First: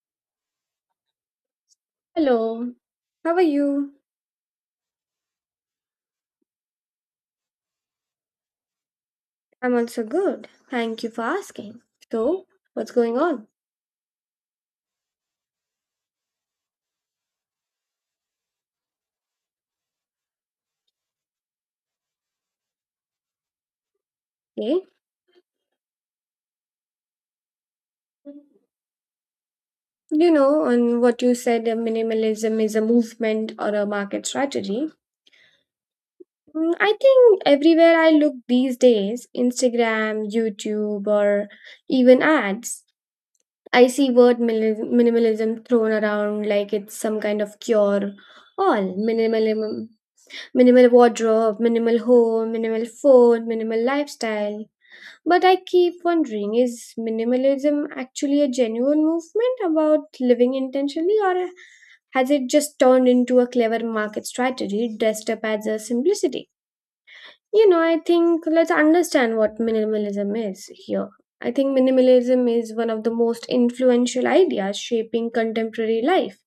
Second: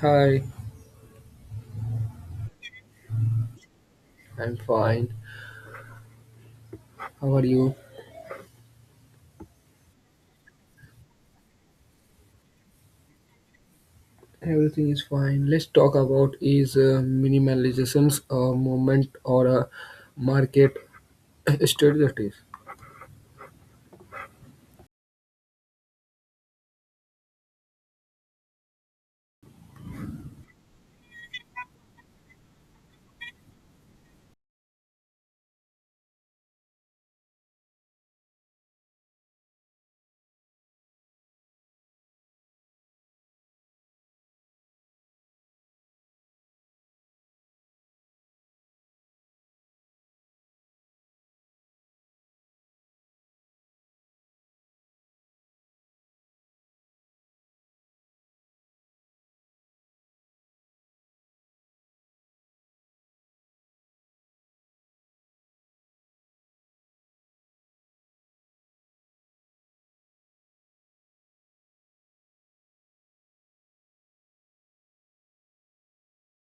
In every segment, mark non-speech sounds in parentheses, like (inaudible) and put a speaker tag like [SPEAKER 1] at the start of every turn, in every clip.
[SPEAKER 1] Hi,
[SPEAKER 2] Hello, how are you?
[SPEAKER 1] I'm fine. How are you?
[SPEAKER 2] I'm also good. Thank you for asking. So, what's going on?
[SPEAKER 1] Everything is fine. Let's talk about is minimalization's a movement or a market (coughs) (clears throat) strategies.
[SPEAKER 2] Okay. You know, on what you said, minimalism is a movement or a market strategy. I think everywhere I look these days, Instagram, YouTube, or even ads, I see word minimalism thrown around like it's some kind of cure. All minimalism, minimal wardrobe, minimal home, minimal phone, minimal lifestyle. But I keep wondering, is minimalism actually a genuine movement about living intentionally, or has it just turned into a clever market strategy dressed up as a simplicity? You know, I think let's understand what minimalism is here. I think minimalism is one of the most influential ideas shaping contemporary life.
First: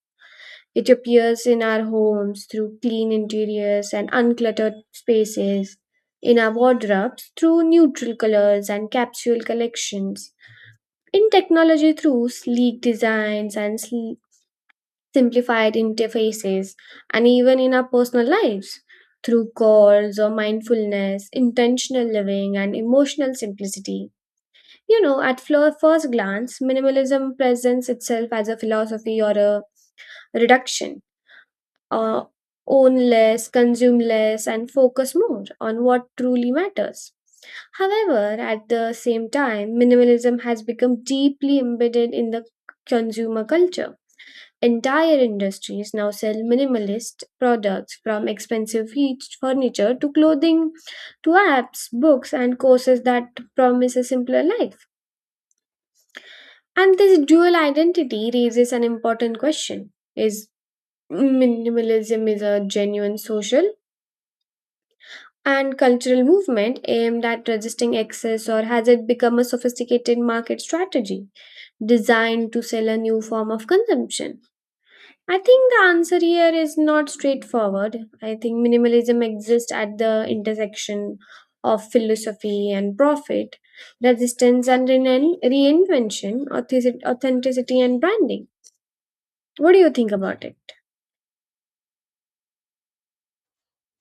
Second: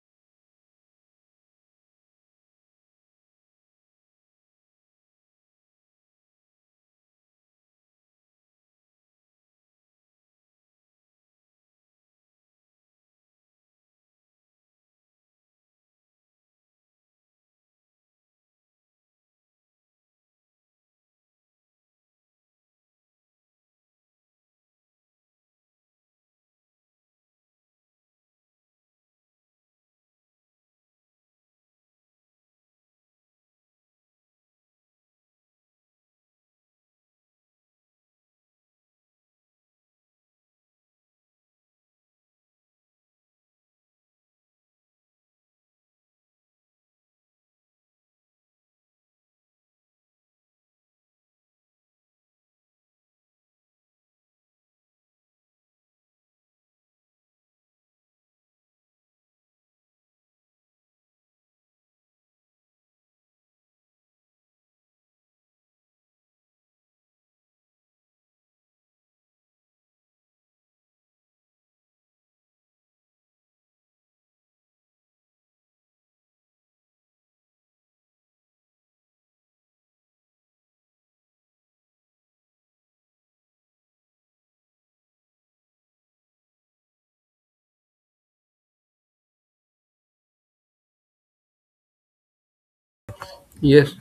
[SPEAKER 2] It appears in our homes through clean interiors and uncluttered spaces, in our wardrobes through neutral colors and capsule collections, in technology through sleek designs and simplified interfaces, and even in our personal lives through calls or mindfulness, intentional living, and emotional simplicity. You know, at first glance, minimalism presents itself as a philosophy or a reduction. uh, Own less, consume less, and focus more on what truly matters. However, at the same time, minimalism has become deeply embedded in the consumer culture. Entire industries now sell minimalist products, from expensive heat furniture to clothing to apps, books, and courses that promise a simpler life. And this dual identity raises an important question. Is minimalism is a genuine social and cultural movement aimed at resisting excess, or has it become a sophisticated market strategy designed to sell a new form of consumption? I think the answer here is not straightforward. I think minimalism exists at the intersection of philosophy and profit, resistance and reinvention, authenticity and branding. What do you think about it?
[SPEAKER 1] Yes,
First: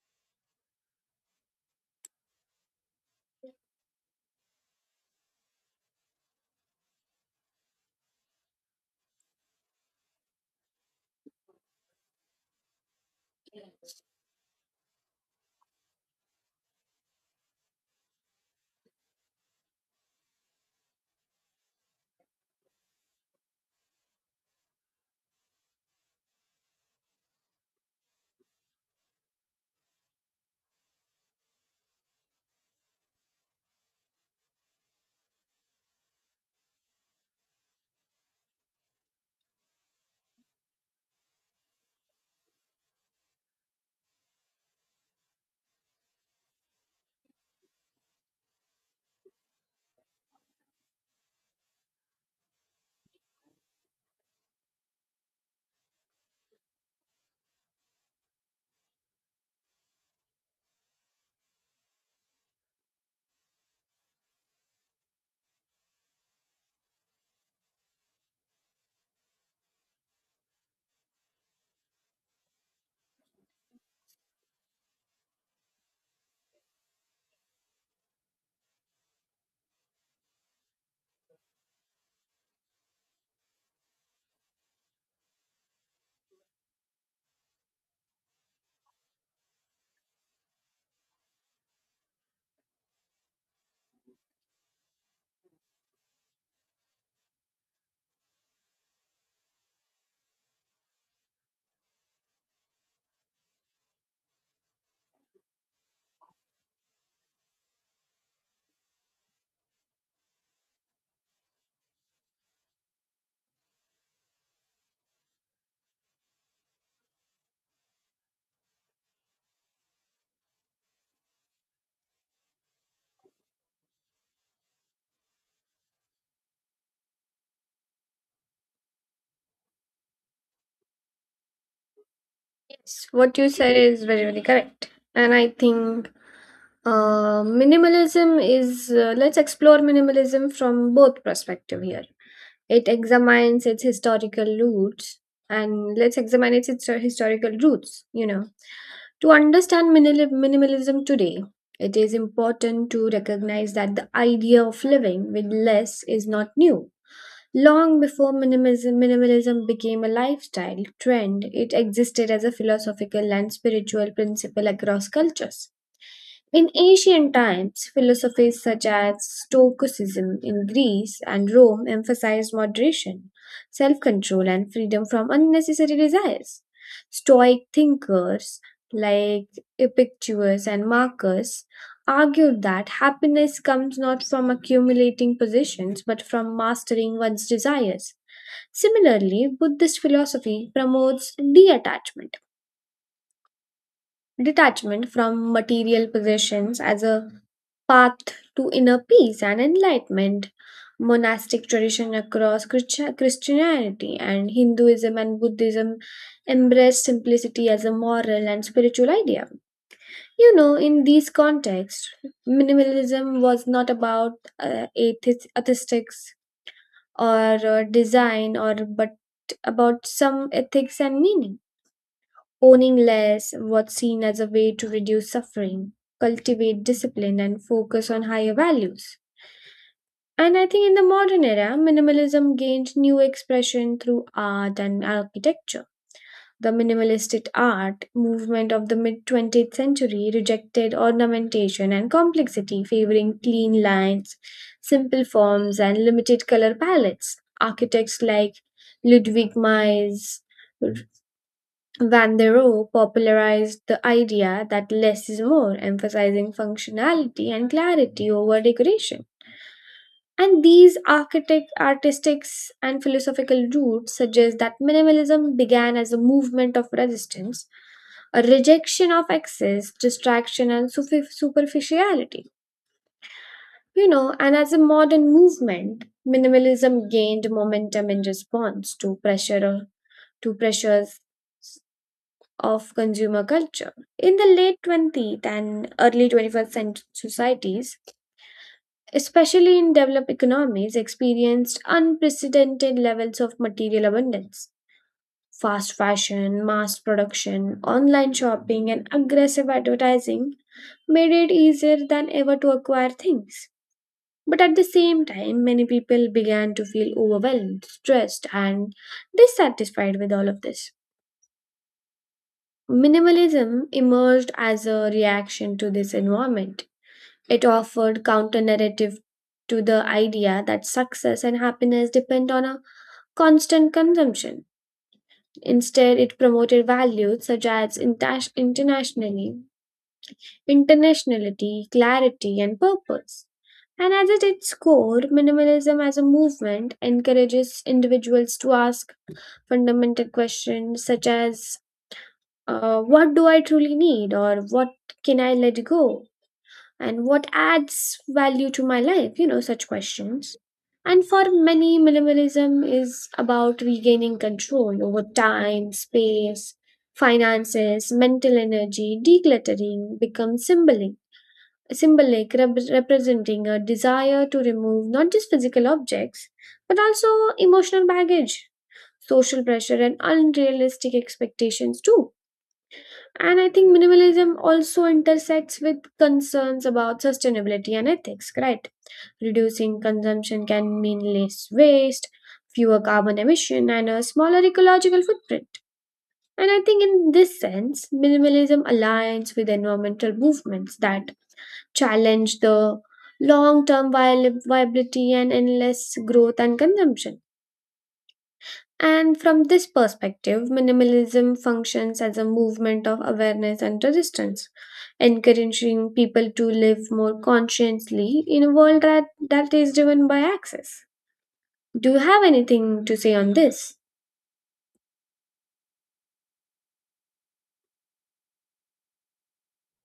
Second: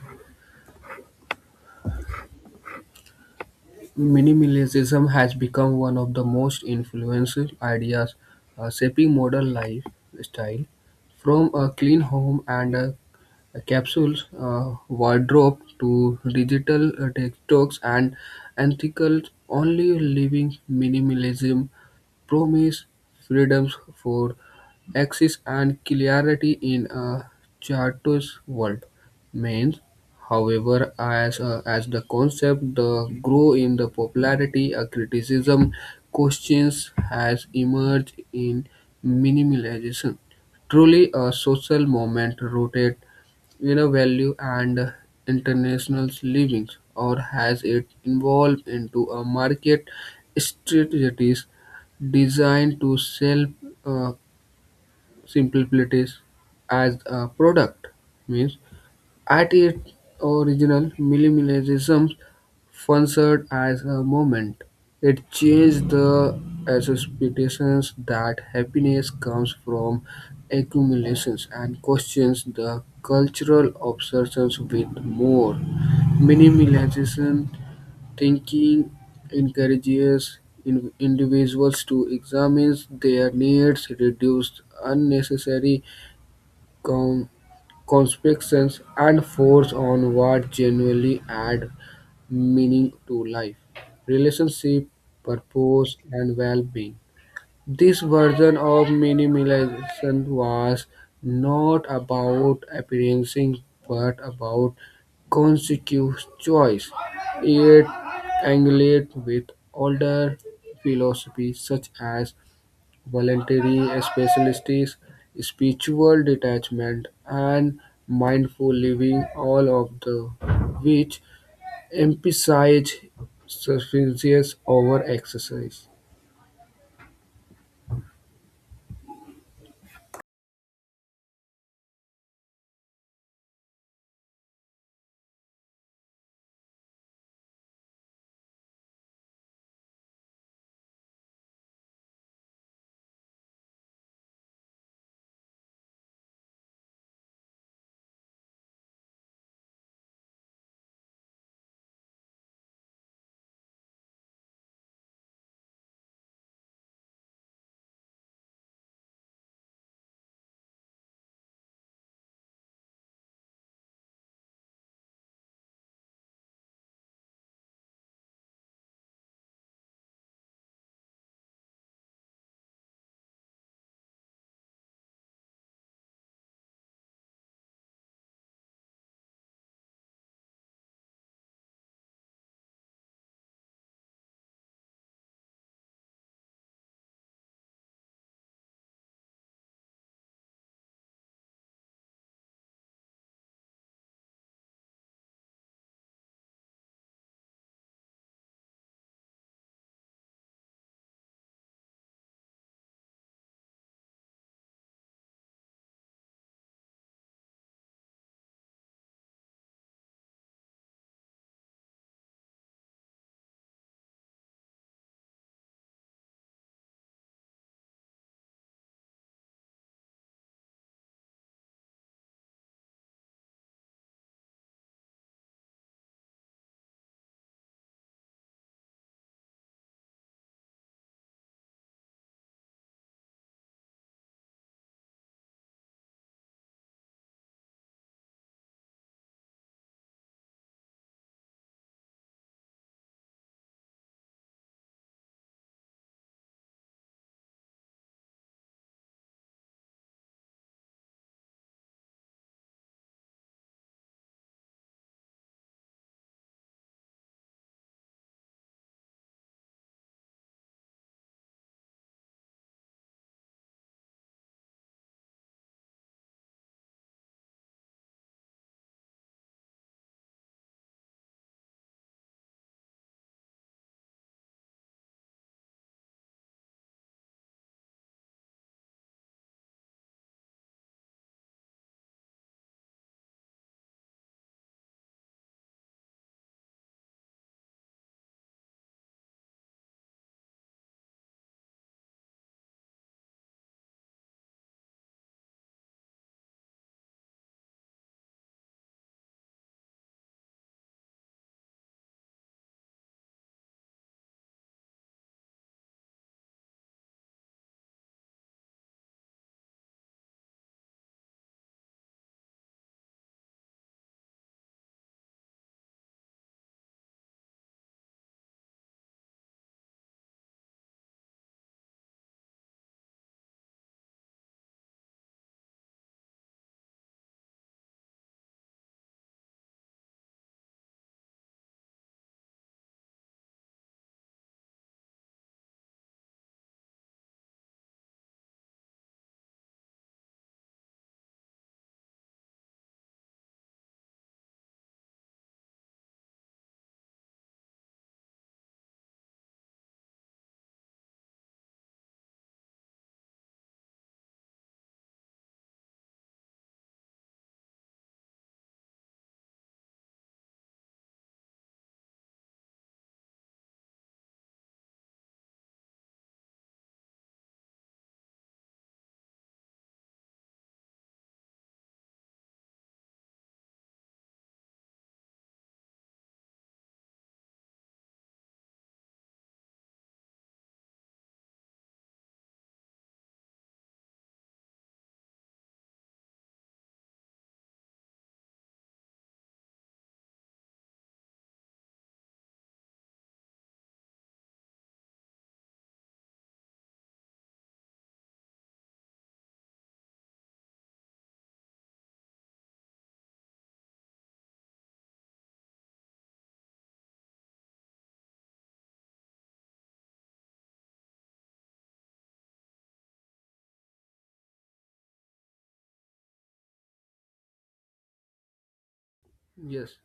[SPEAKER 1] minimalism has become one of the most influential ideas shaping modern lifestyle. From a clean home and a capsules, wardrobe to digital detox and ethical only living minimalism promised freedoms for access and clarity in a charters world. Means, however, as the concept the grow in the popularity, a criticism questions has emerged in minimalism. Truly a social movement rooted in a value and international livings, or has it evolved into a market strategies designed to sell uh, simplicities as a product means at its original minimalism functioned as a movement it changed the expectations that happiness comes from accumulations and questions the cultural obsessions with more minimalism thinking encourages individuals to examine their needs, reduce unnecessary com- constrictions, and focus on what genuinely add meaning to life, relationship, purpose, and well-being. This version of minimalism was not about appearances but about conscious choice. It engaged with older philosophies such as voluntary specialities, spiritual detachment, and mindful living, all of the which emphasize sufficiency over excess.
[SPEAKER 2] Yes, what you said is very, very correct. And I think minimalism is, let's explore minimalism from both perspective here. It examines its historical roots, and let's examine its historical roots, you know. To understand minimalism today, it is important to recognize that the idea of living with less is not new. Long before minimism, minimalism became a lifestyle trend, it existed as a philosophical and spiritual principle across cultures. In ancient times, philosophies such as Stoicism in Greece and Rome emphasized moderation, self control, and freedom from unnecessary desires. Stoic thinkers like Epictetus and Marcus argued that happiness comes not from accumulating possessions but from mastering one's desires. Similarly, Buddhist philosophy promotes detachment, detachment from material possessions as a path to inner peace and enlightenment. Monastic tradition across Christianity and Hinduism and Buddhism embrace simplicity as a moral and spiritual idea. You know, in these contexts, minimalism was not about atheistics or design, or but about some ethics and meaning. Owning less was seen as a way to reduce suffering, cultivate discipline, and focus on higher values. And I think in the modern era, minimalism gained new expression through art and architecture. The minimalistic art movement of the mid 20th century rejected ornamentation and complexity, favoring clean lines, simple forms, and limited color palettes. Architects like Ludwig Mies Van der Rohe popularized the idea that less is more, emphasizing functionality and clarity over decoration. And these architect, artistic, and philosophical roots suggest that minimalism began as a movement of resistance, a rejection of excess, distraction, and superficiality. You know, and as a modern movement, minimalism gained momentum in response to pressures of consumer culture. In the late 20th and early 21st century societies, especially in developed economies, experienced unprecedented levels of material abundance. Fast fashion, mass production, online shopping, and aggressive advertising made it easier than ever to acquire things. But at the same time, many people began to feel overwhelmed, stressed, and dissatisfied with all of this. Minimalism emerged as a reaction to this environment. It offered counter narrative to the idea that success and happiness depend on a constant consumption. Instead, it promoted values such as internationally, internationality, clarity, and purpose. And as at its core, minimalism as a movement encourages individuals to ask fundamental questions such as what do I truly need, or what can I let go, and what adds value to my life? You know, such questions. And for many, minimalism is about regaining control over time, space, finances, mental energy. Decluttering becomes symbolic, symbolic representing a desire to remove not just physical objects, but also emotional baggage, social pressure, and unrealistic expectations too. And I think minimalism also intersects with concerns about sustainability and ethics, right? Reducing consumption can mean less waste, fewer carbon emission, and a smaller ecological footprint. And I think in this sense, minimalism aligns with environmental movements that challenge the long term viability and endless growth and consumption. And from this perspective, minimalism functions as a movement of awareness and resistance, encouraging people to live more consciously in a world that is driven by access. Do you have anything to say on this?
[SPEAKER 1] Yes.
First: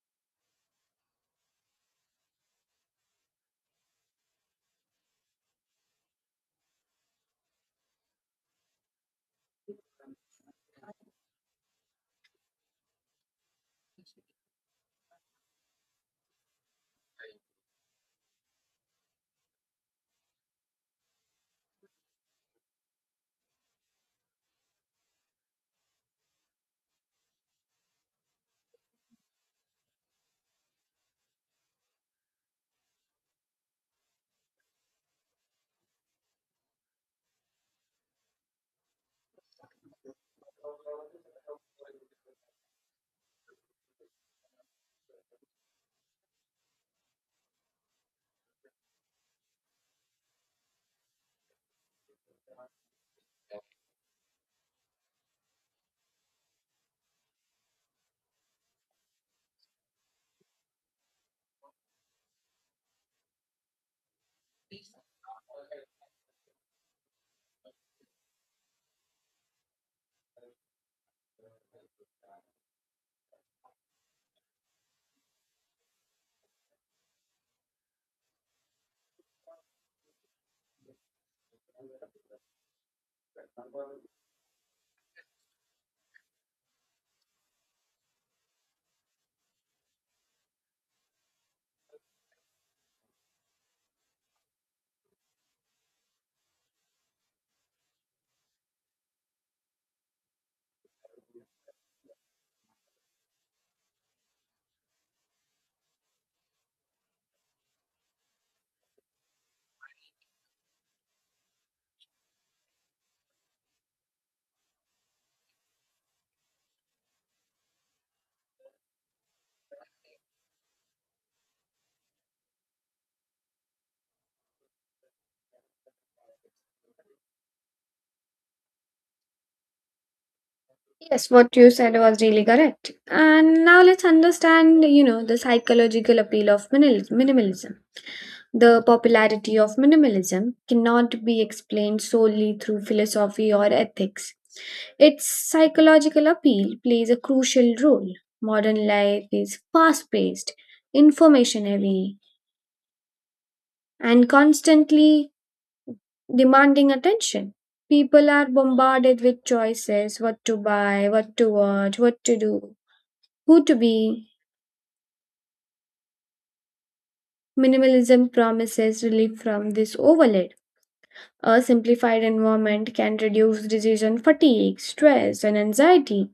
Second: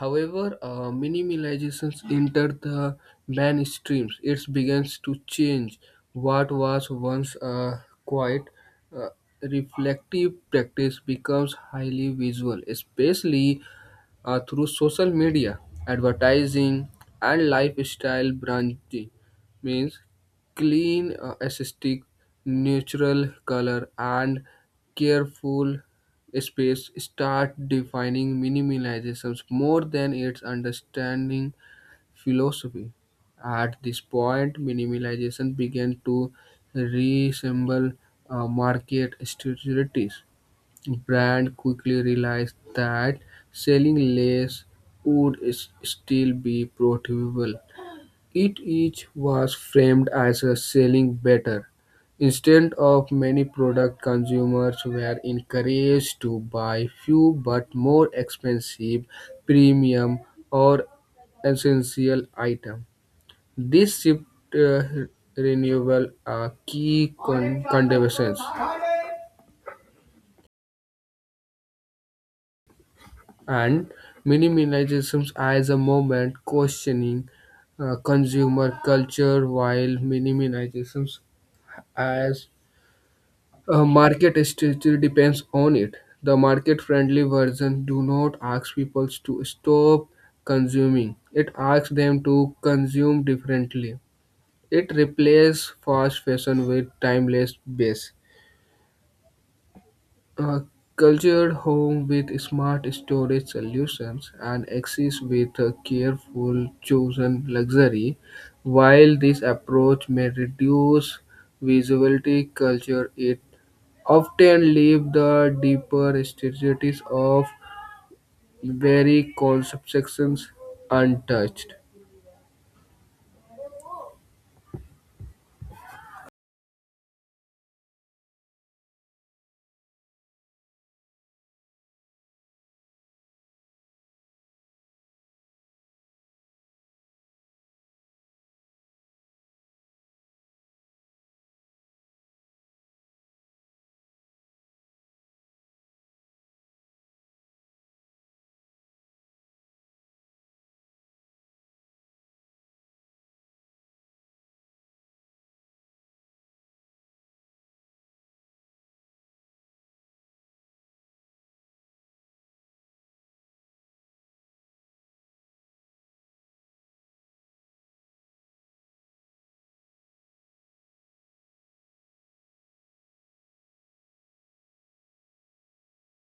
[SPEAKER 1] However, minimalization entered the mainstream. It begins to change what was once a quiet, uh, reflective practice becomes highly visual, especially through social media, advertising, and lifestyle branding. Means clean, aesthetic, natural color, and careful space start defining minimalism more than its understanding philosophy. At this point, minimalism began to resemble market strategies. Brand quickly realized that selling less would still be profitable it each was framed as a selling better. Instead of many product consumers were encouraged to buy few but more expensive premium or essential item. This shift uh, renewal a key contributions and minimalism as a movement questioning consumer culture while minimalism as market strategy depends on it. The market-friendly version do not ask people to stop consuming. It asks them to consume differently. It replaces fast fashion with timeless base. A cultured home with smart storage solutions and access with a careful chosen luxury. While this approach may reduce visibility, culture it often leave the deeper strategies of very conceptions untouched.
[SPEAKER 2] Yes, what you said was really correct. And now let's understand, you know, the psychological appeal of minimalism. The popularity of minimalism cannot be explained solely through philosophy or ethics. Its psychological appeal plays a crucial role. Modern life is fast paced, information heavy, and constantly demanding attention. People are bombarded with choices: what to buy, what to watch, what to do, who to be. Minimalism promises relief from this overload. A simplified environment can reduce decision fatigue, stress, and anxiety.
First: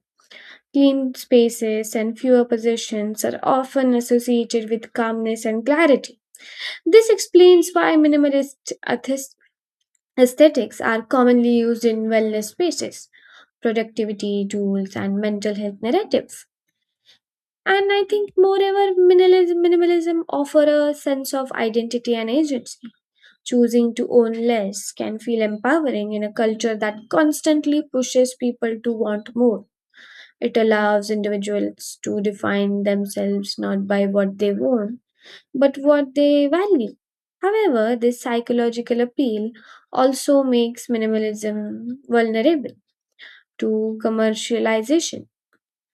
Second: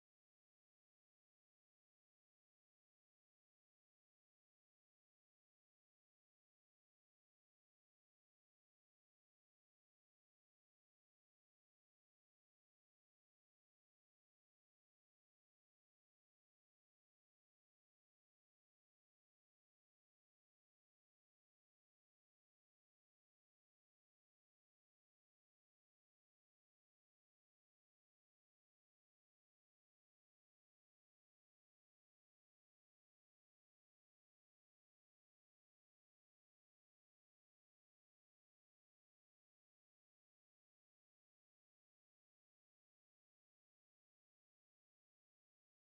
[SPEAKER 2] Clean spaces and fewer possessions are often associated with calmness and clarity. This explains why minimalist aesthetics are commonly used in wellness spaces, productivity tools, and mental health narratives. And I think, moreover, minimalism offer a sense of identity and agency. Choosing to own less can feel empowering in a culture that constantly pushes people to want more. It allows individuals to define themselves not by what they want, but what they value. However, this psychological appeal also makes minimalism vulnerable to commercialization.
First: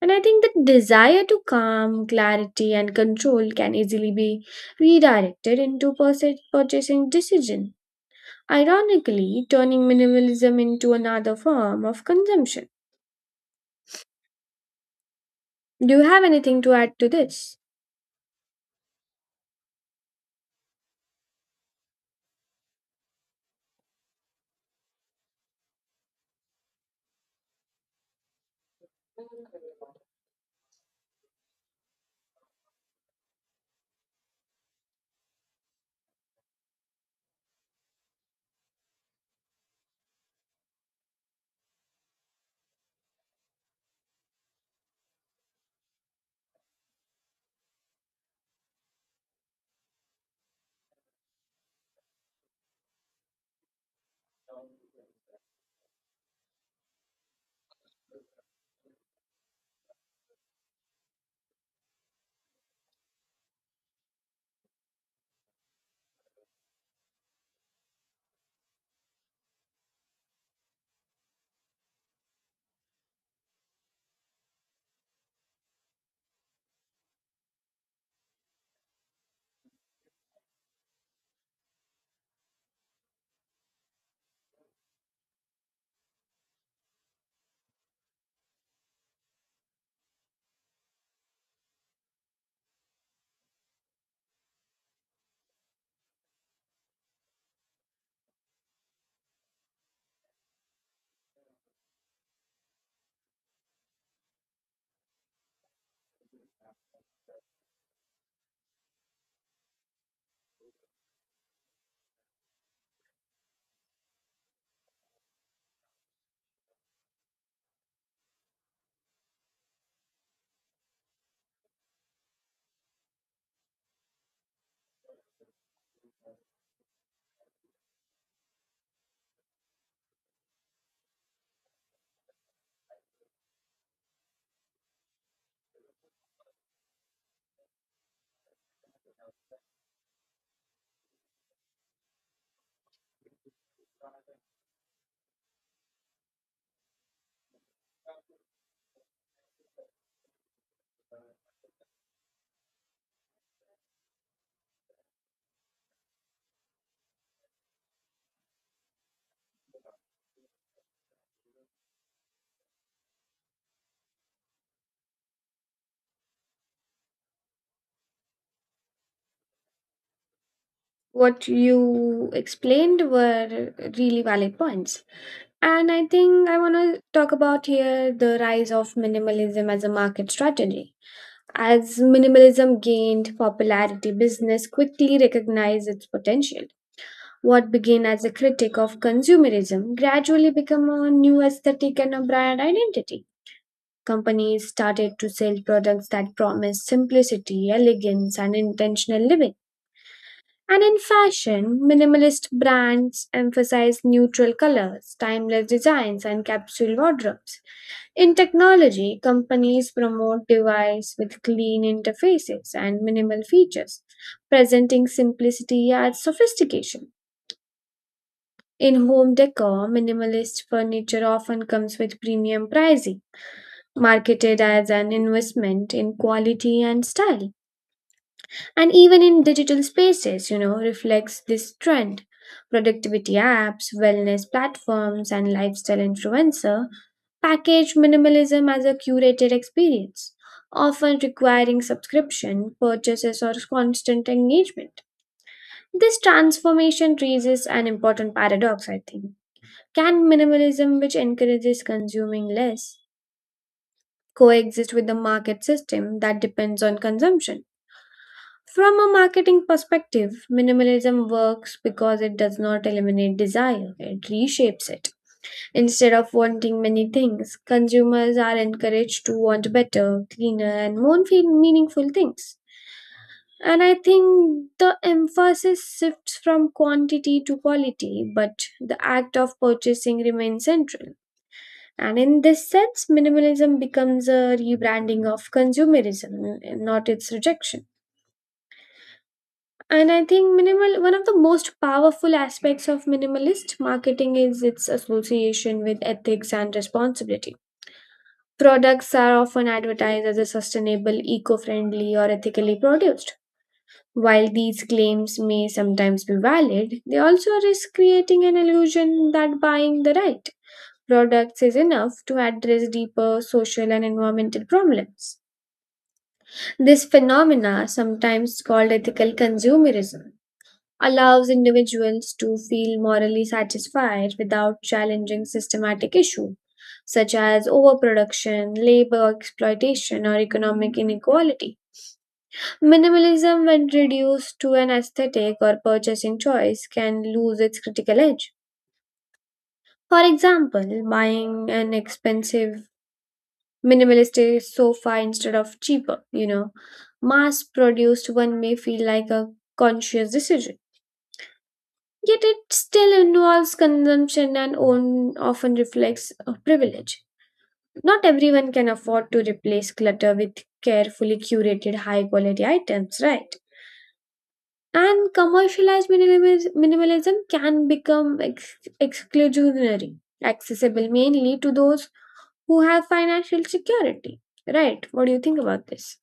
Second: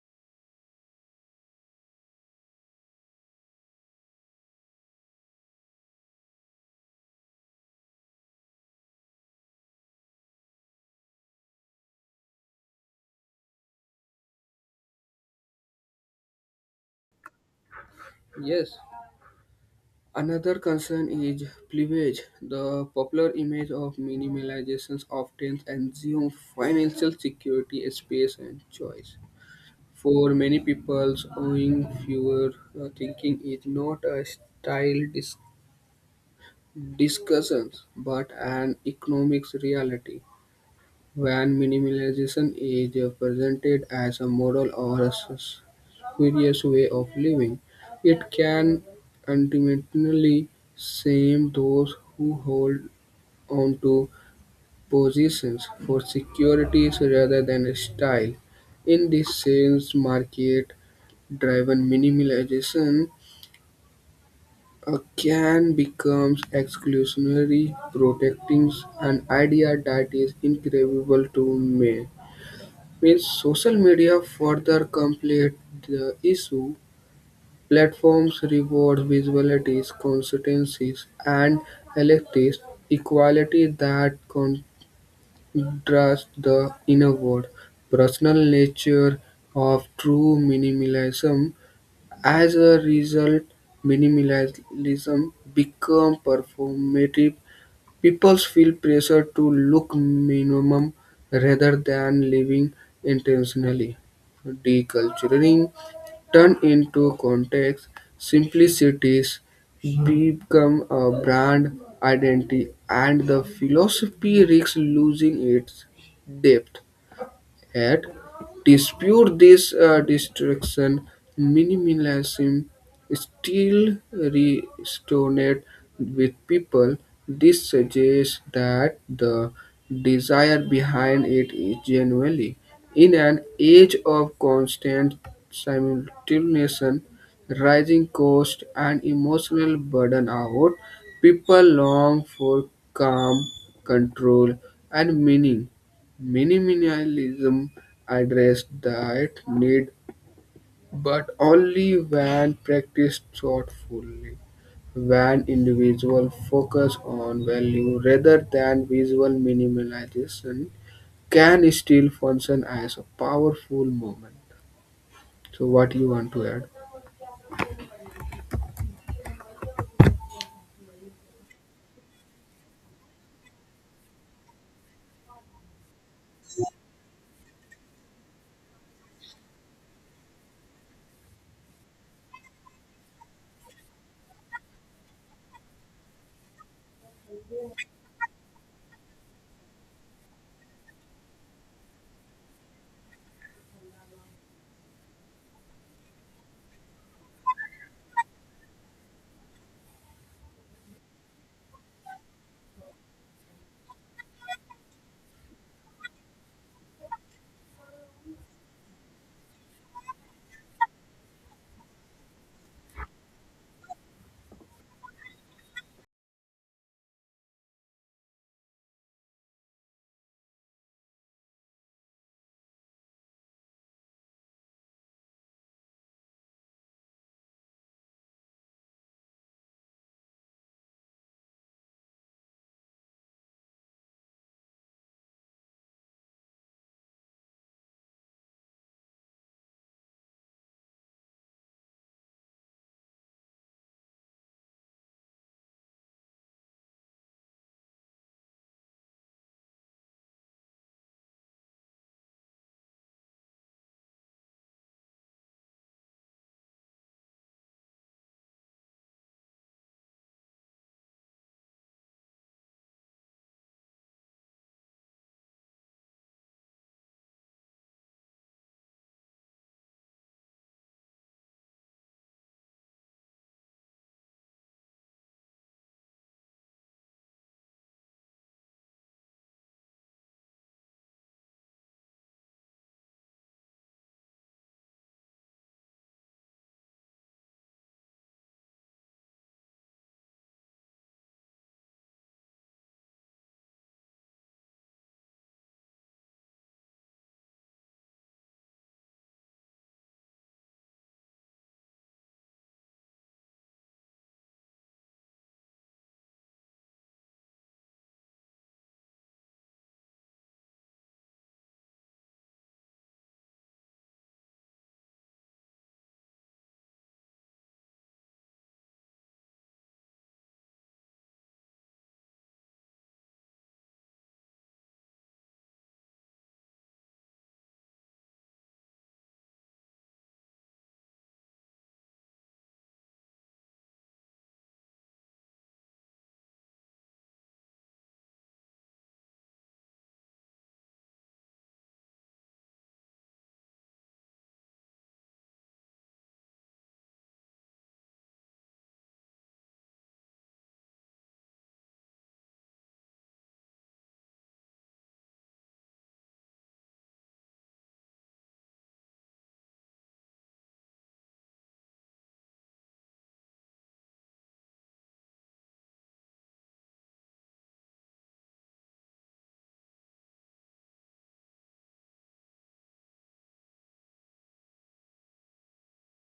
[SPEAKER 2] And I think the desire to calm, clarity, and control can easily be redirected into purchasing decision. Ironically, turning minimalism into another form of consumption. Do you have anything to add to this?
[SPEAKER 1] Yes, another concern is cleavage. The popular image of minimalization often assumes financial security, space, and choice. For many people, owning fewer thinking is not a style discussion but an economics reality. When minimalism is presented as a moral or a spurious way of living, it can ultimately shame those who hold onto positions for securities rather than style. In this sense, market driven minimalism can become exclusionary, protecting an idea that is incredible to me means social media further complete the issue. Platforms reward visualities, consistencies, and electives equality that contrast the inner world, personal nature of true minimalism. As a result, minimalism become performative. People feel pressure to look minimum rather than living intentionally. Deculturing turn into context. Simplicities become a brand identity, and the philosophy risks losing its depth. At dispute this destruction, minimalism still resonates with people. This suggests that the desire behind it is genuinely. In an age of constant simultaneous rising cost and emotional burden out, people long for calm, control, and meaning. Minimalism addressed that need, but only when practiced thoughtfully, when individuals focus on value rather than visual minimalization can still function as a powerful movement. So what you want to add?
[SPEAKER 2] What you explained were really valid points. And I think I want to talk about here the rise of minimalism as a market strategy. As minimalism gained popularity, business quickly recognized its potential. What began as a critic of consumerism gradually became a new aesthetic and a brand identity. Companies started to sell products that promised simplicity, elegance, and intentional living. And in fashion, minimalist brands emphasize neutral colors, timeless designs, and capsule wardrobes. In technology, companies promote devices with clean interfaces and minimal features, presenting simplicity as sophistication. In home decor, minimalist furniture often comes with premium pricing, marketed as an investment in quality and style. And even in digital spaces, you know, reflects this trend. Productivity apps, wellness platforms, and lifestyle influencer package minimalism as a curated experience, often requiring subscription purchases or constant engagement. This transformation raises an important paradox, I think. Can minimalism, which encourages consuming less, coexist with the market system that depends on consumption? From a marketing perspective, minimalism works because it does not eliminate desire, it reshapes it. Instead of wanting many things, consumers are encouraged to want better, cleaner, and more meaningful things. And I think the emphasis shifts from quantity to quality, but the act of purchasing remains central. And in this sense, minimalism becomes a rebranding of consumerism, not its rejection. And I think minimal one of the most powerful aspects of minimalist marketing is its association with ethics and responsibility. Products are often advertised as a sustainable, eco-friendly, or ethically produced. While these claims may sometimes be valid, they also risk creating an illusion that buying the right products is enough to address deeper social and environmental problems. This phenomena, sometimes called ethical consumerism, allows individuals to feel morally satisfied without challenging systematic issues such as overproduction, labor exploitation, or economic inequality. Minimalism, when reduced to an aesthetic or purchasing choice, can lose its critical edge. For example, buying an expensive minimalistic sofa instead of cheaper, you know, mass produced one may feel like a conscious decision. Yet it still involves consumption and own often reflects a privilege. Not everyone can afford to replace clutter with carefully curated high quality items, right? And commercialized minimalism can become exclusionary, accessible mainly to those who have financial security, right? What do you think about this?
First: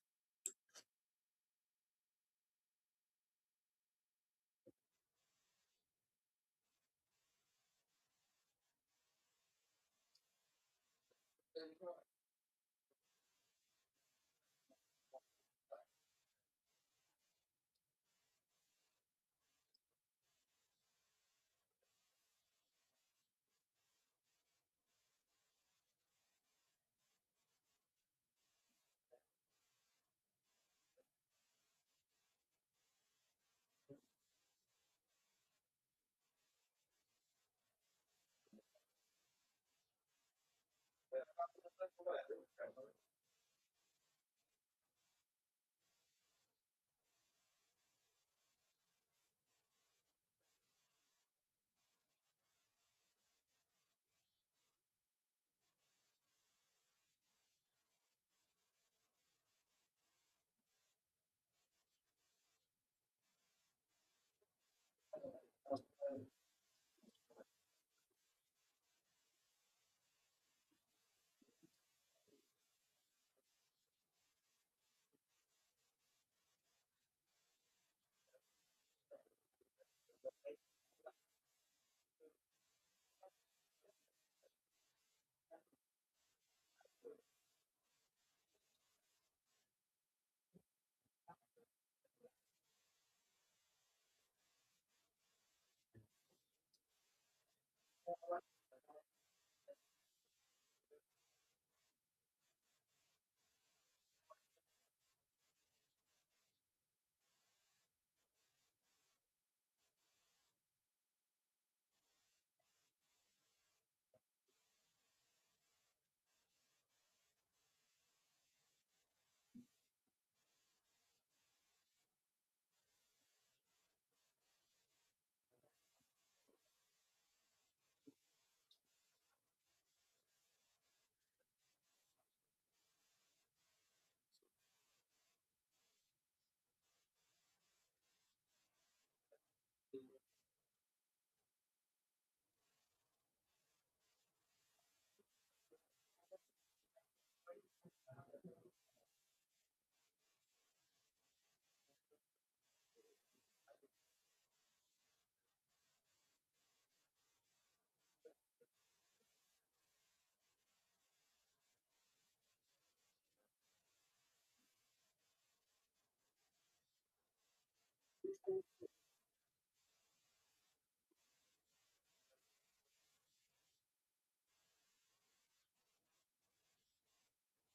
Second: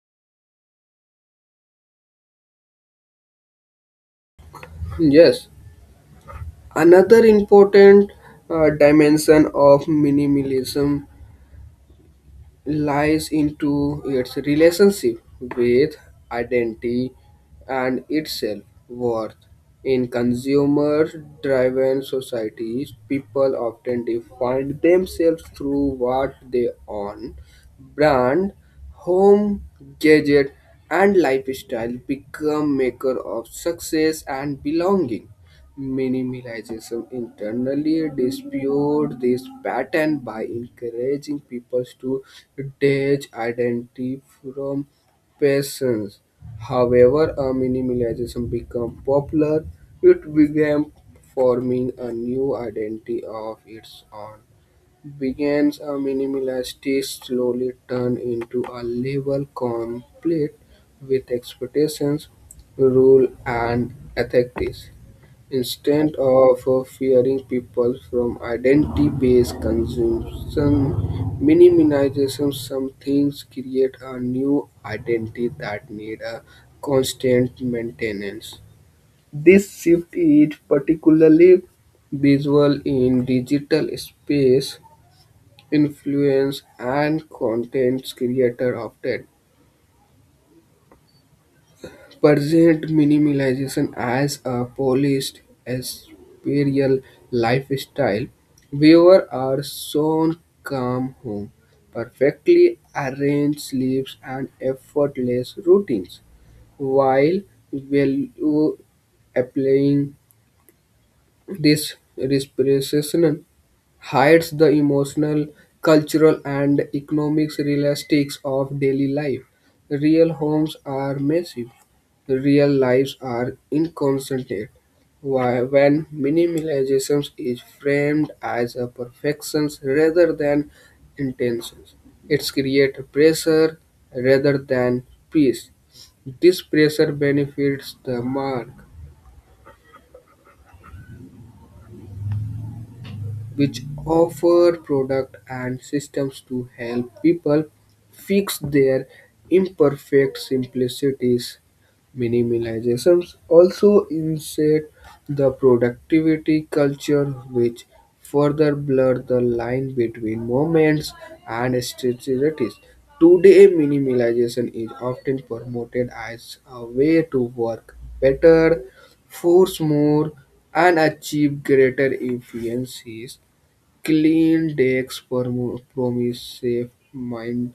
[SPEAKER 1] Yes, another important dimension of minimalism lies into its relationship with identity and its self-worth. In consumer-driven societies, people often define themselves through what they own, brand, home, gadget, and lifestyle become maker of success and belonging. Minimalism internally disputes this pattern by encouraging people to detach identity from persons. However, a minimalism became popular, it began forming a new identity of its own. Begins a minimalist slowly turned into a label complete with expectations, rule, and ethics. Instead of fearing people from identity-based consumption, minimization some things create a new identity that need a constant maintenance. This shift is particularly visual in digital space, influence and content creator often present minimalization as a polished aspiral lifestyle, viewers are shown calm home, perfectly arranged sleeps and effortless routines, while value applying this respiration hides the emotional, cultural, and economic realities of daily life. Real homes are massive, real lives are inconsiderate. Why, when minimalism is framed as a perfection rather than intentions, it's create pressure rather than peace. This pressure benefits the mark which offer products and systems to help people fix their imperfect simplicities. Minimalism also insert the productivity culture, which further blur the line between moments and strategies. Today, minimalization is often promoted as a way to work better, force more, and achieve greater efficiencies. Clean decks promise safe mind,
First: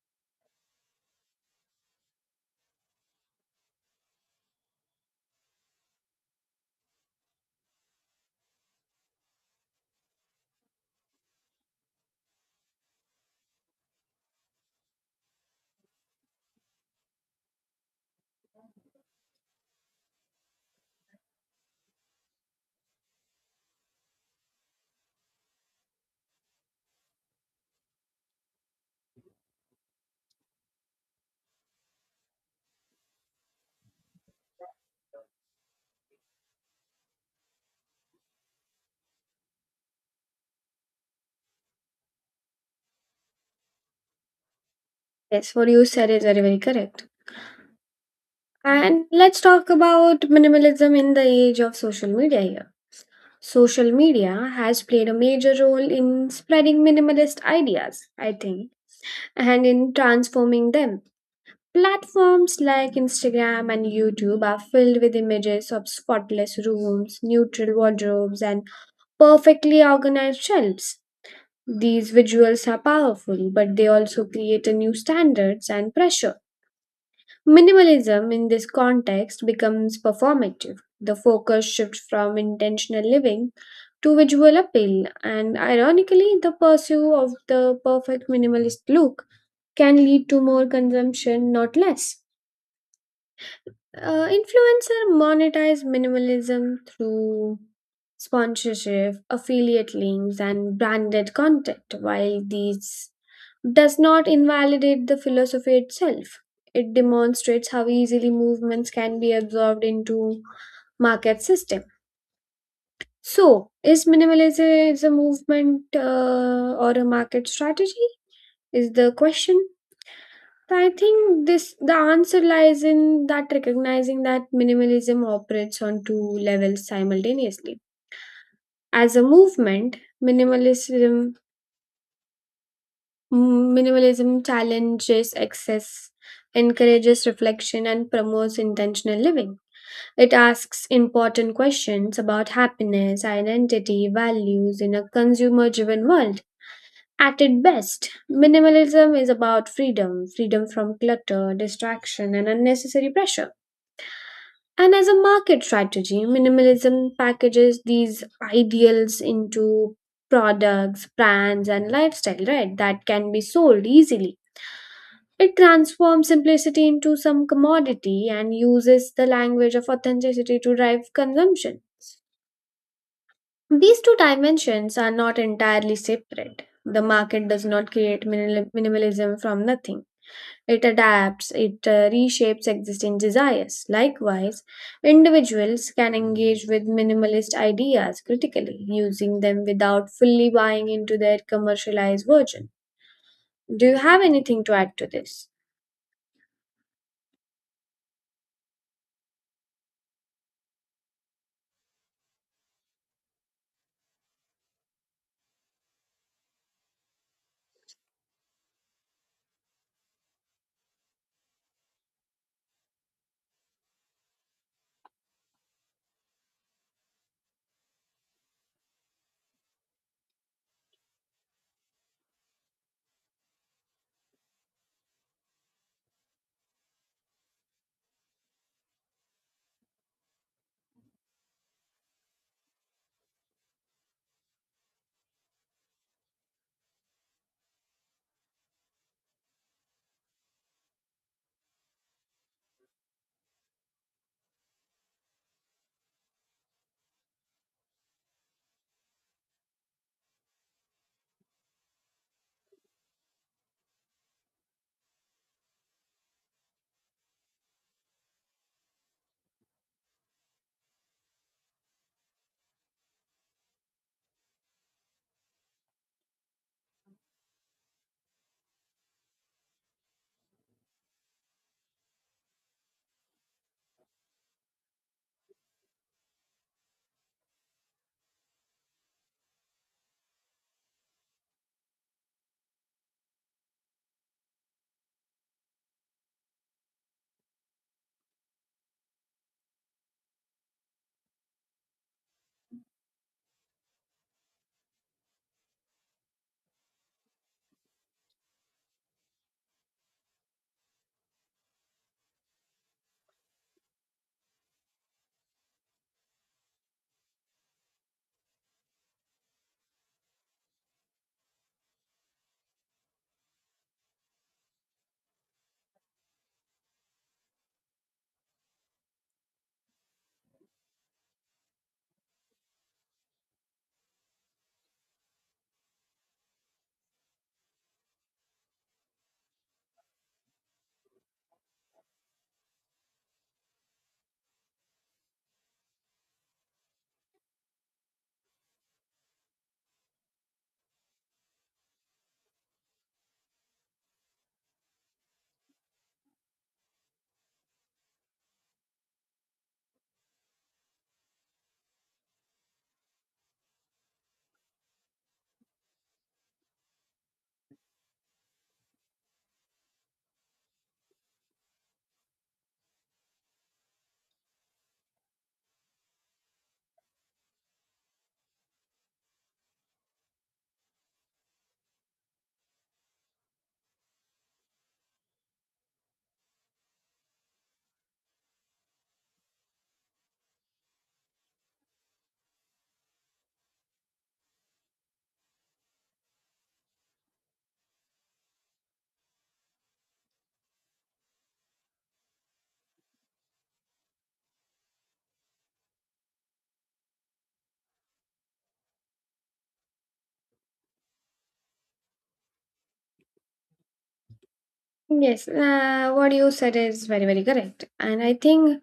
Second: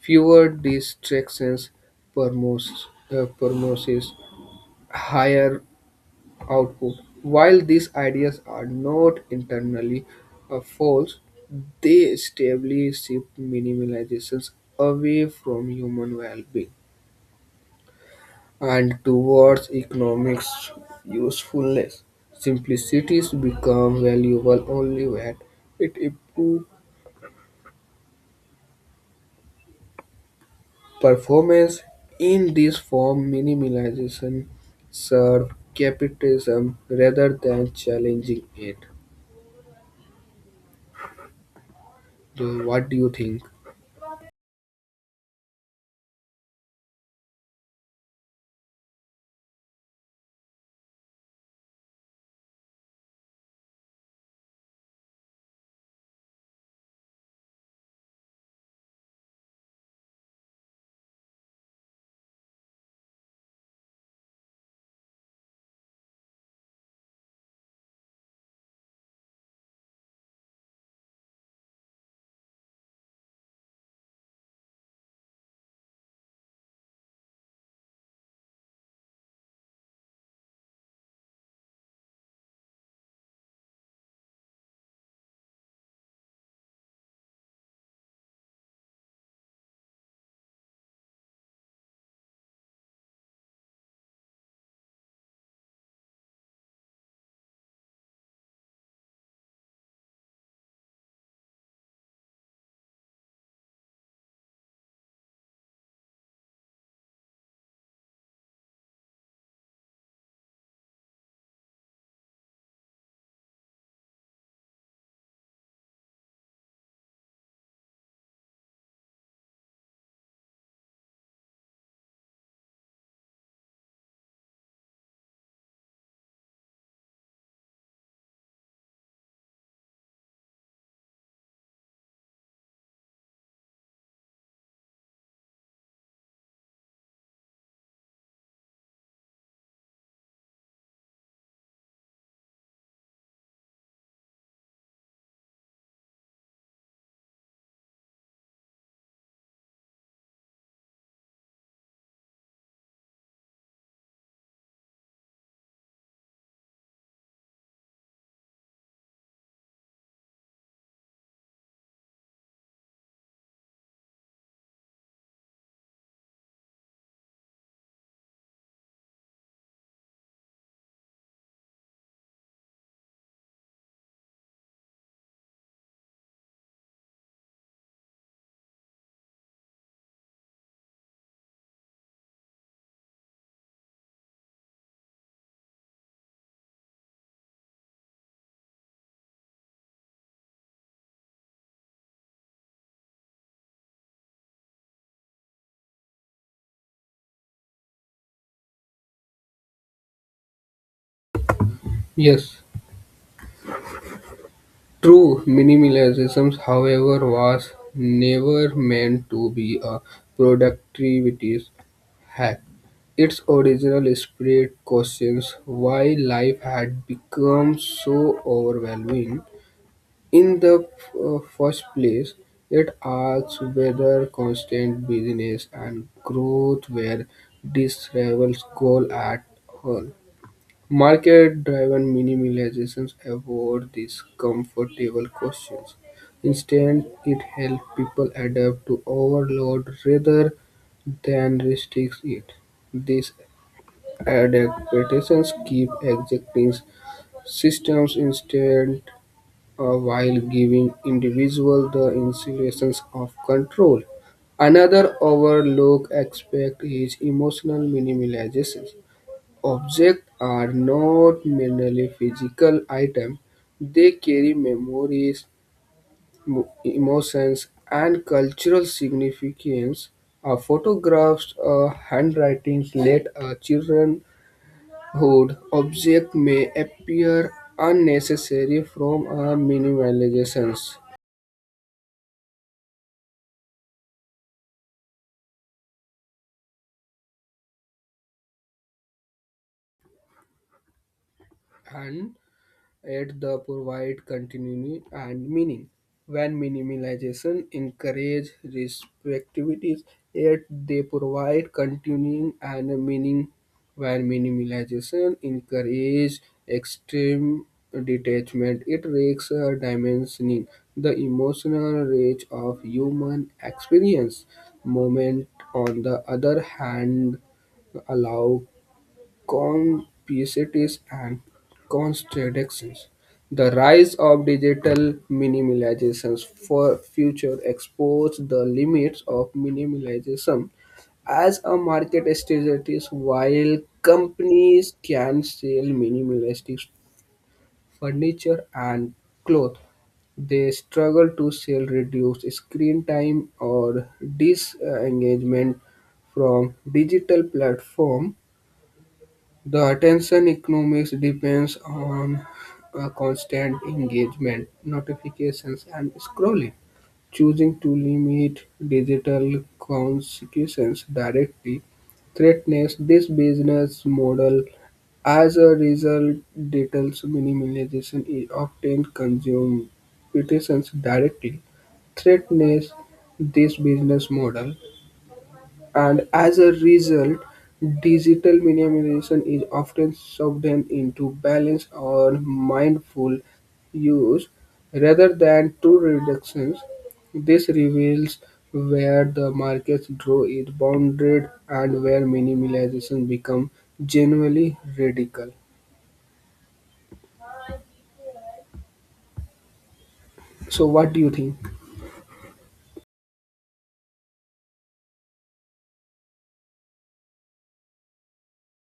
[SPEAKER 1] fewer distractions, promotes promises higher output. While these ideas are not internally false, they stably shift minimizations away from human well-being and towards economics usefulness. Simplicities become valuable only when it improves performance in this form minimization serves capitalism rather than challenging it. So what do you think?
[SPEAKER 2] Yes, what you said is very, very correct. And let's talk about minimalism in the age of social media here. Social media has played a major role in spreading minimalist ideas, I think, and in transforming them. Platforms like Instagram and YouTube are filled with images of spotless rooms, neutral wardrobes, and perfectly organized shelves. These visuals are powerful, but they also create a new standards and pressure. Minimalism in this context becomes performative. The focus shifts from intentional living to visual appeal, and ironically, the pursuit of the perfect minimalist look can lead to more consumption, not less. Influencer monetize minimalism through sponsorship, affiliate links, and branded content. While these does not invalidate the philosophy itself, it demonstrates how easily movements can be absorbed into market system. So, is minimalism is a movement or a market strategy? Is the question. So, I think this the answer lies in that recognizing that minimalism operates on two levels simultaneously. As a movement, minimalism minimalism challenges excess, encourages reflection and promotes intentional living. It asks important questions about happiness, identity, values in a consumer driven world. At its best, minimalism is about freedom from clutter, distraction, and unnecessary pressure. And as a market strategy, minimalism packages these ideals into products, brands, and lifestyle, right? That can be sold easily. It transforms simplicity into some commodity and uses the language of authenticity to drive consumption. These two dimensions are not entirely separate. The market does not create minimalism from nothing. It adapts, it reshapes existing desires. Likewise, individuals can engage with minimalist ideas critically, using them without fully buying into their commercialized version. Do you have anything to add to this?
[SPEAKER 1] Yes. True minimalism, however, was never meant to be a productivity hack. Its original spirit questions why life had become so overwhelming in the first place, it asks whether constant business and growth were this rival's goal at all. Market-driven minimalizations avoid these comfortable questions. Instead, it helps people adapt to overload rather than restricts it. These adaptations keep existing systems instead while giving individual the insinuations of control. Another overlooked aspect is emotional minimalization. Objects are not merely physical items. They carry memories, emotions, and cultural significance. Photographs, handwritings, late childrenhood object may appear unnecessary from a minimalizations and yet they provide continuity and meaning. When minimalization encourages respectivities, yet they provide continuing and meaning. When minimalization encourages extreme detachment, it risks a dimensioning the emotional range of human experience. Moment, on the other hand, allow complexities and contradictions. The rise of digital minimalism for future exposed the limits of minimalism as a market strategy while companies can sell minimalistic furniture and clothes they struggle to sell reduced screen time or disengagement from digital platform the attention economics depends on constant engagement, notifications, and scrolling. Choosing to limit digital consequences directly threatens this business model. As a result, digital minimization is often consumed petitions directly threatens this business model and as a result, digital minimization is often subsumed into balance or mindful use rather than true reductions. This reveals where the market's draw is bounded and where minimalization becomes genuinely radical. So, what do you think?
[SPEAKER 2] Yes, what you said is very, very correct. And I think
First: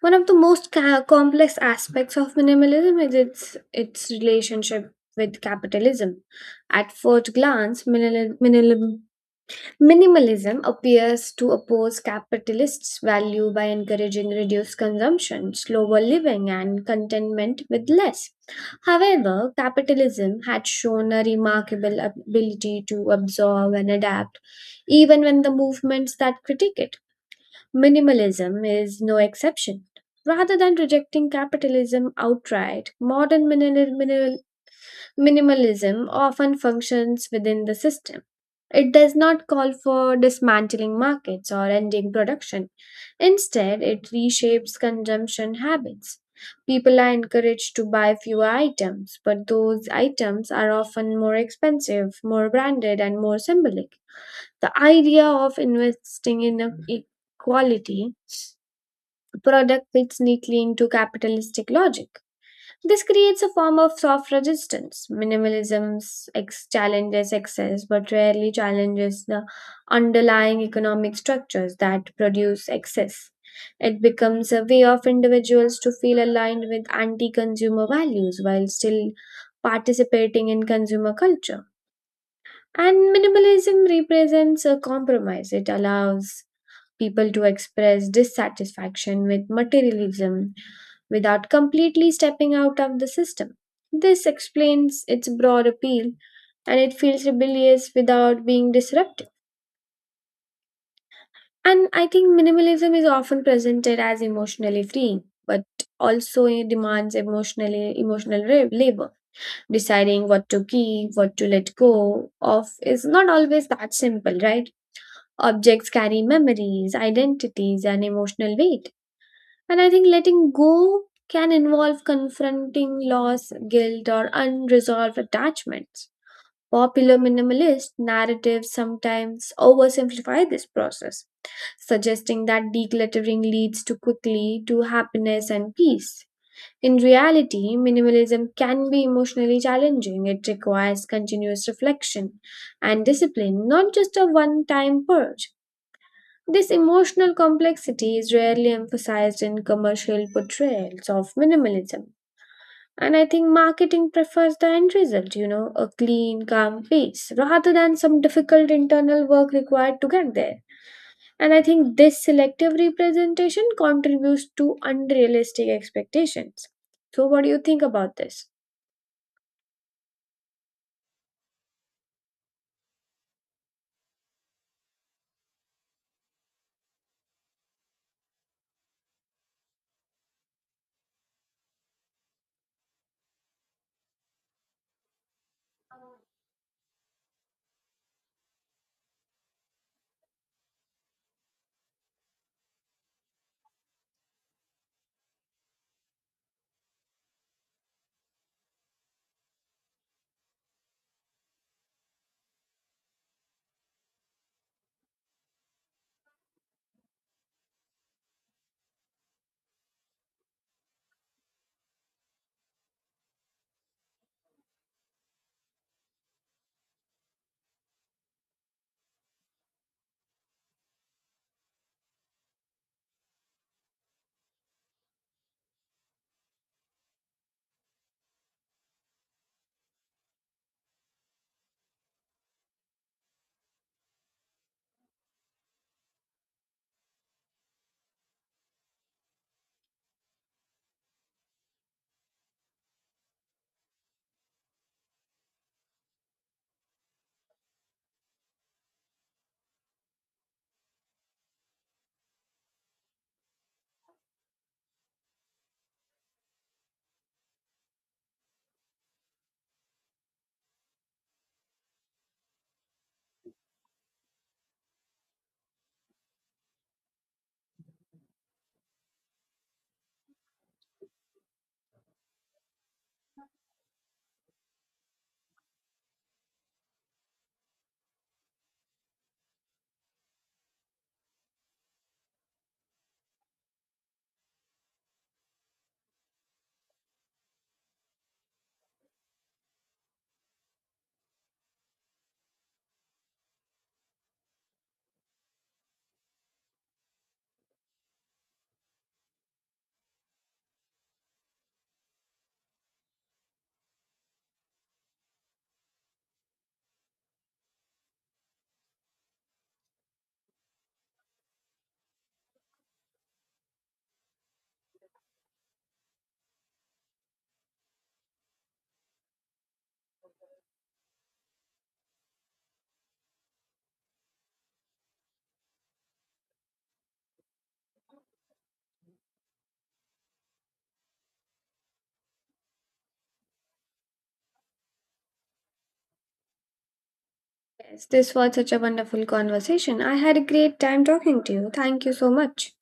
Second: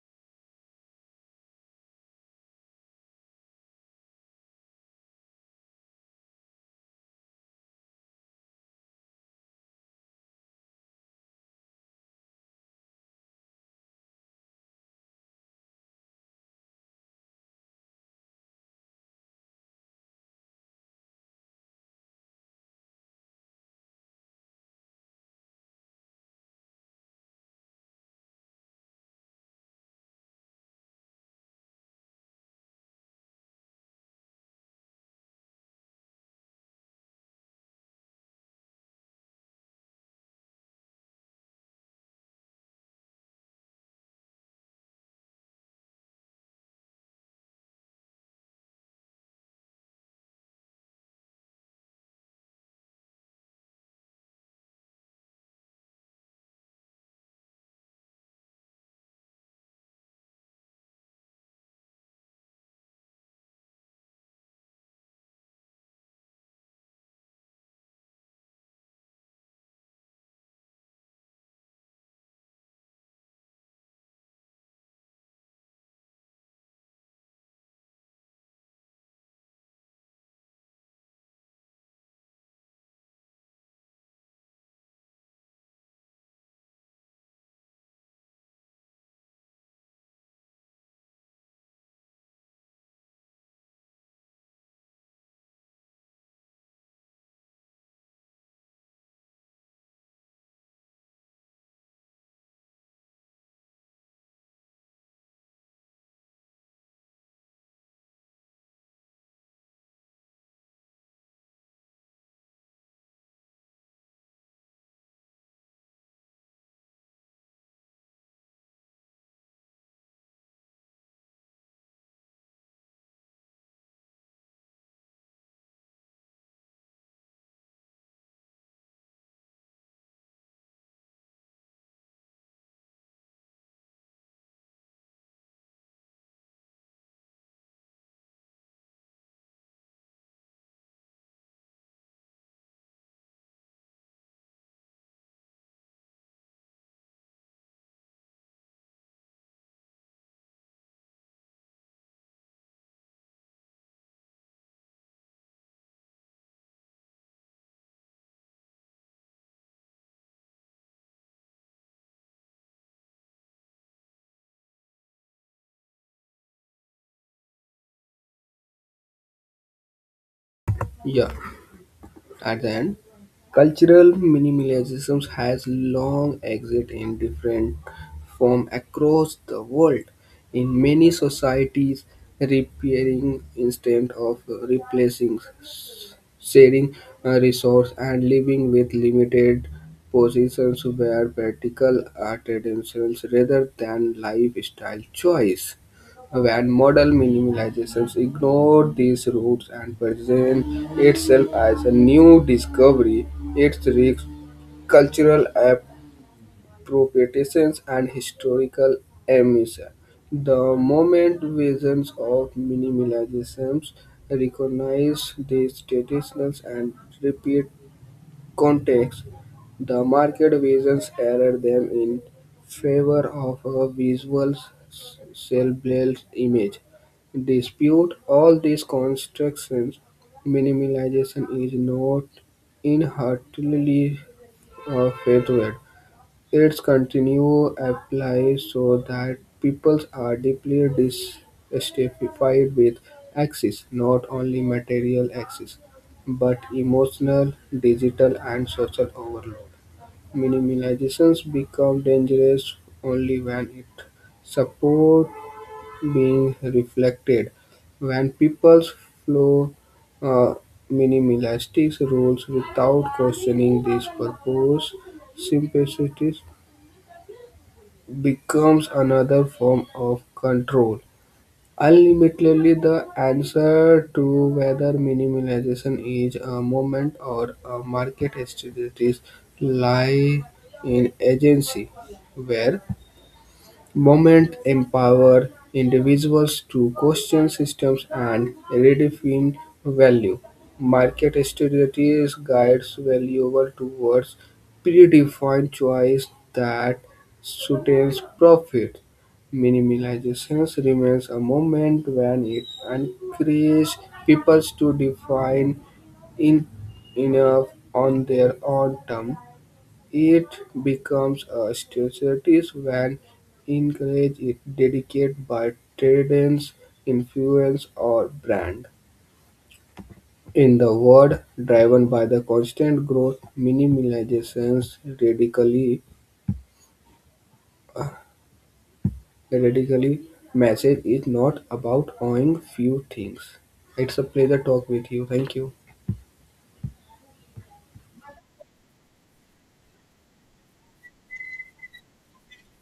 [SPEAKER 2] one of the most complex aspects of minimalism is its relationship with capitalism. At first glance, minimalism appears to oppose capitalists' value by encouraging reduced consumption, slower living, and contentment with less. However, capitalism had shown a remarkable ability to absorb and adapt, even when the movements that critique it. Minimalism is no exception. Rather than rejecting capitalism outright, modern minimalism often functions within the system. It does not call for dismantling markets or ending production. Instead, it reshapes consumption habits. People are encouraged to buy fewer items, but those items are often more expensive, more branded, and more symbolic. The idea of investing in a quality product fits neatly into capitalistic logic. This creates a form of soft resistance. Minimalism challenges excess, but rarely challenges the underlying economic structures that produce excess. It becomes a way of individuals to feel aligned with anti consumer values while still participating in consumer culture. And minimalism represents a compromise, it allows people to express dissatisfaction with materialism without completely stepping out of the system. This explains its broad appeal and it feels rebellious without being disruptive. And I think minimalism is often presented as emotionally freeing, but also it demands emotional labor. Deciding what to keep, what to let go of is not always that simple, right? Objects carry memories, identities, and emotional weight. And I think letting go can involve confronting loss, guilt, or unresolved attachments. Popular minimalist narratives sometimes oversimplify this process, suggesting that decluttering leads to quickly to happiness and peace. In reality, minimalism can be emotionally challenging. It requires continuous reflection and discipline, not just a one time purge. This emotional complexity is rarely emphasized in commercial portrayals of minimalism. And I think marketing prefers the end result, you know, a clean, calm piece, rather than some difficult internal work required to get there. And I think this selective representation contributes to unrealistic expectations. So, what do you think about this?
[SPEAKER 1] Yeah. At the end, cultural minimalism has long existed in different forms across the world. In many societies, repairing instead of replacing sharing resource and living with limited positions were practical tendencies rather than lifestyle choice. When model minimalizations ignored these roots and present itself as a new discovery, its rich cultural through petitions and historical amnesia. The moment visions of minimalism recognize these traditions and repeat context, the market visions error them in favor of a visual self-built image. Dispute all these constructions, minimalization is not inherently a failure its continue apply so that people are deeply dissatisfied with access, not only material access, but emotional, digital, and social overload. Minimalizations become dangerous only when it support being reflected. When people's flow, uh, minimalistic rules without questioning this purpose, simplicity becomes another form of control. Ultimately, the answer to whether minimization is a movement or a market strategy lies in agency, where movement empower individuals to question systems and redefine value. Market strategies guides valuers towards predefined choice that sustains profit. Minimalization remains a moment when it encourages people to define in enough on their own terms it becomes a status when encouraged is dedicated by traders, influence, or brand. In the world driven by the constant growth, minimalization's radically message is not about owning few things. It's a pleasure talk with you. Thank you.
[SPEAKER 2] Yes, this was such a wonderful conversation. I had a great time talking to you. Thank you so much.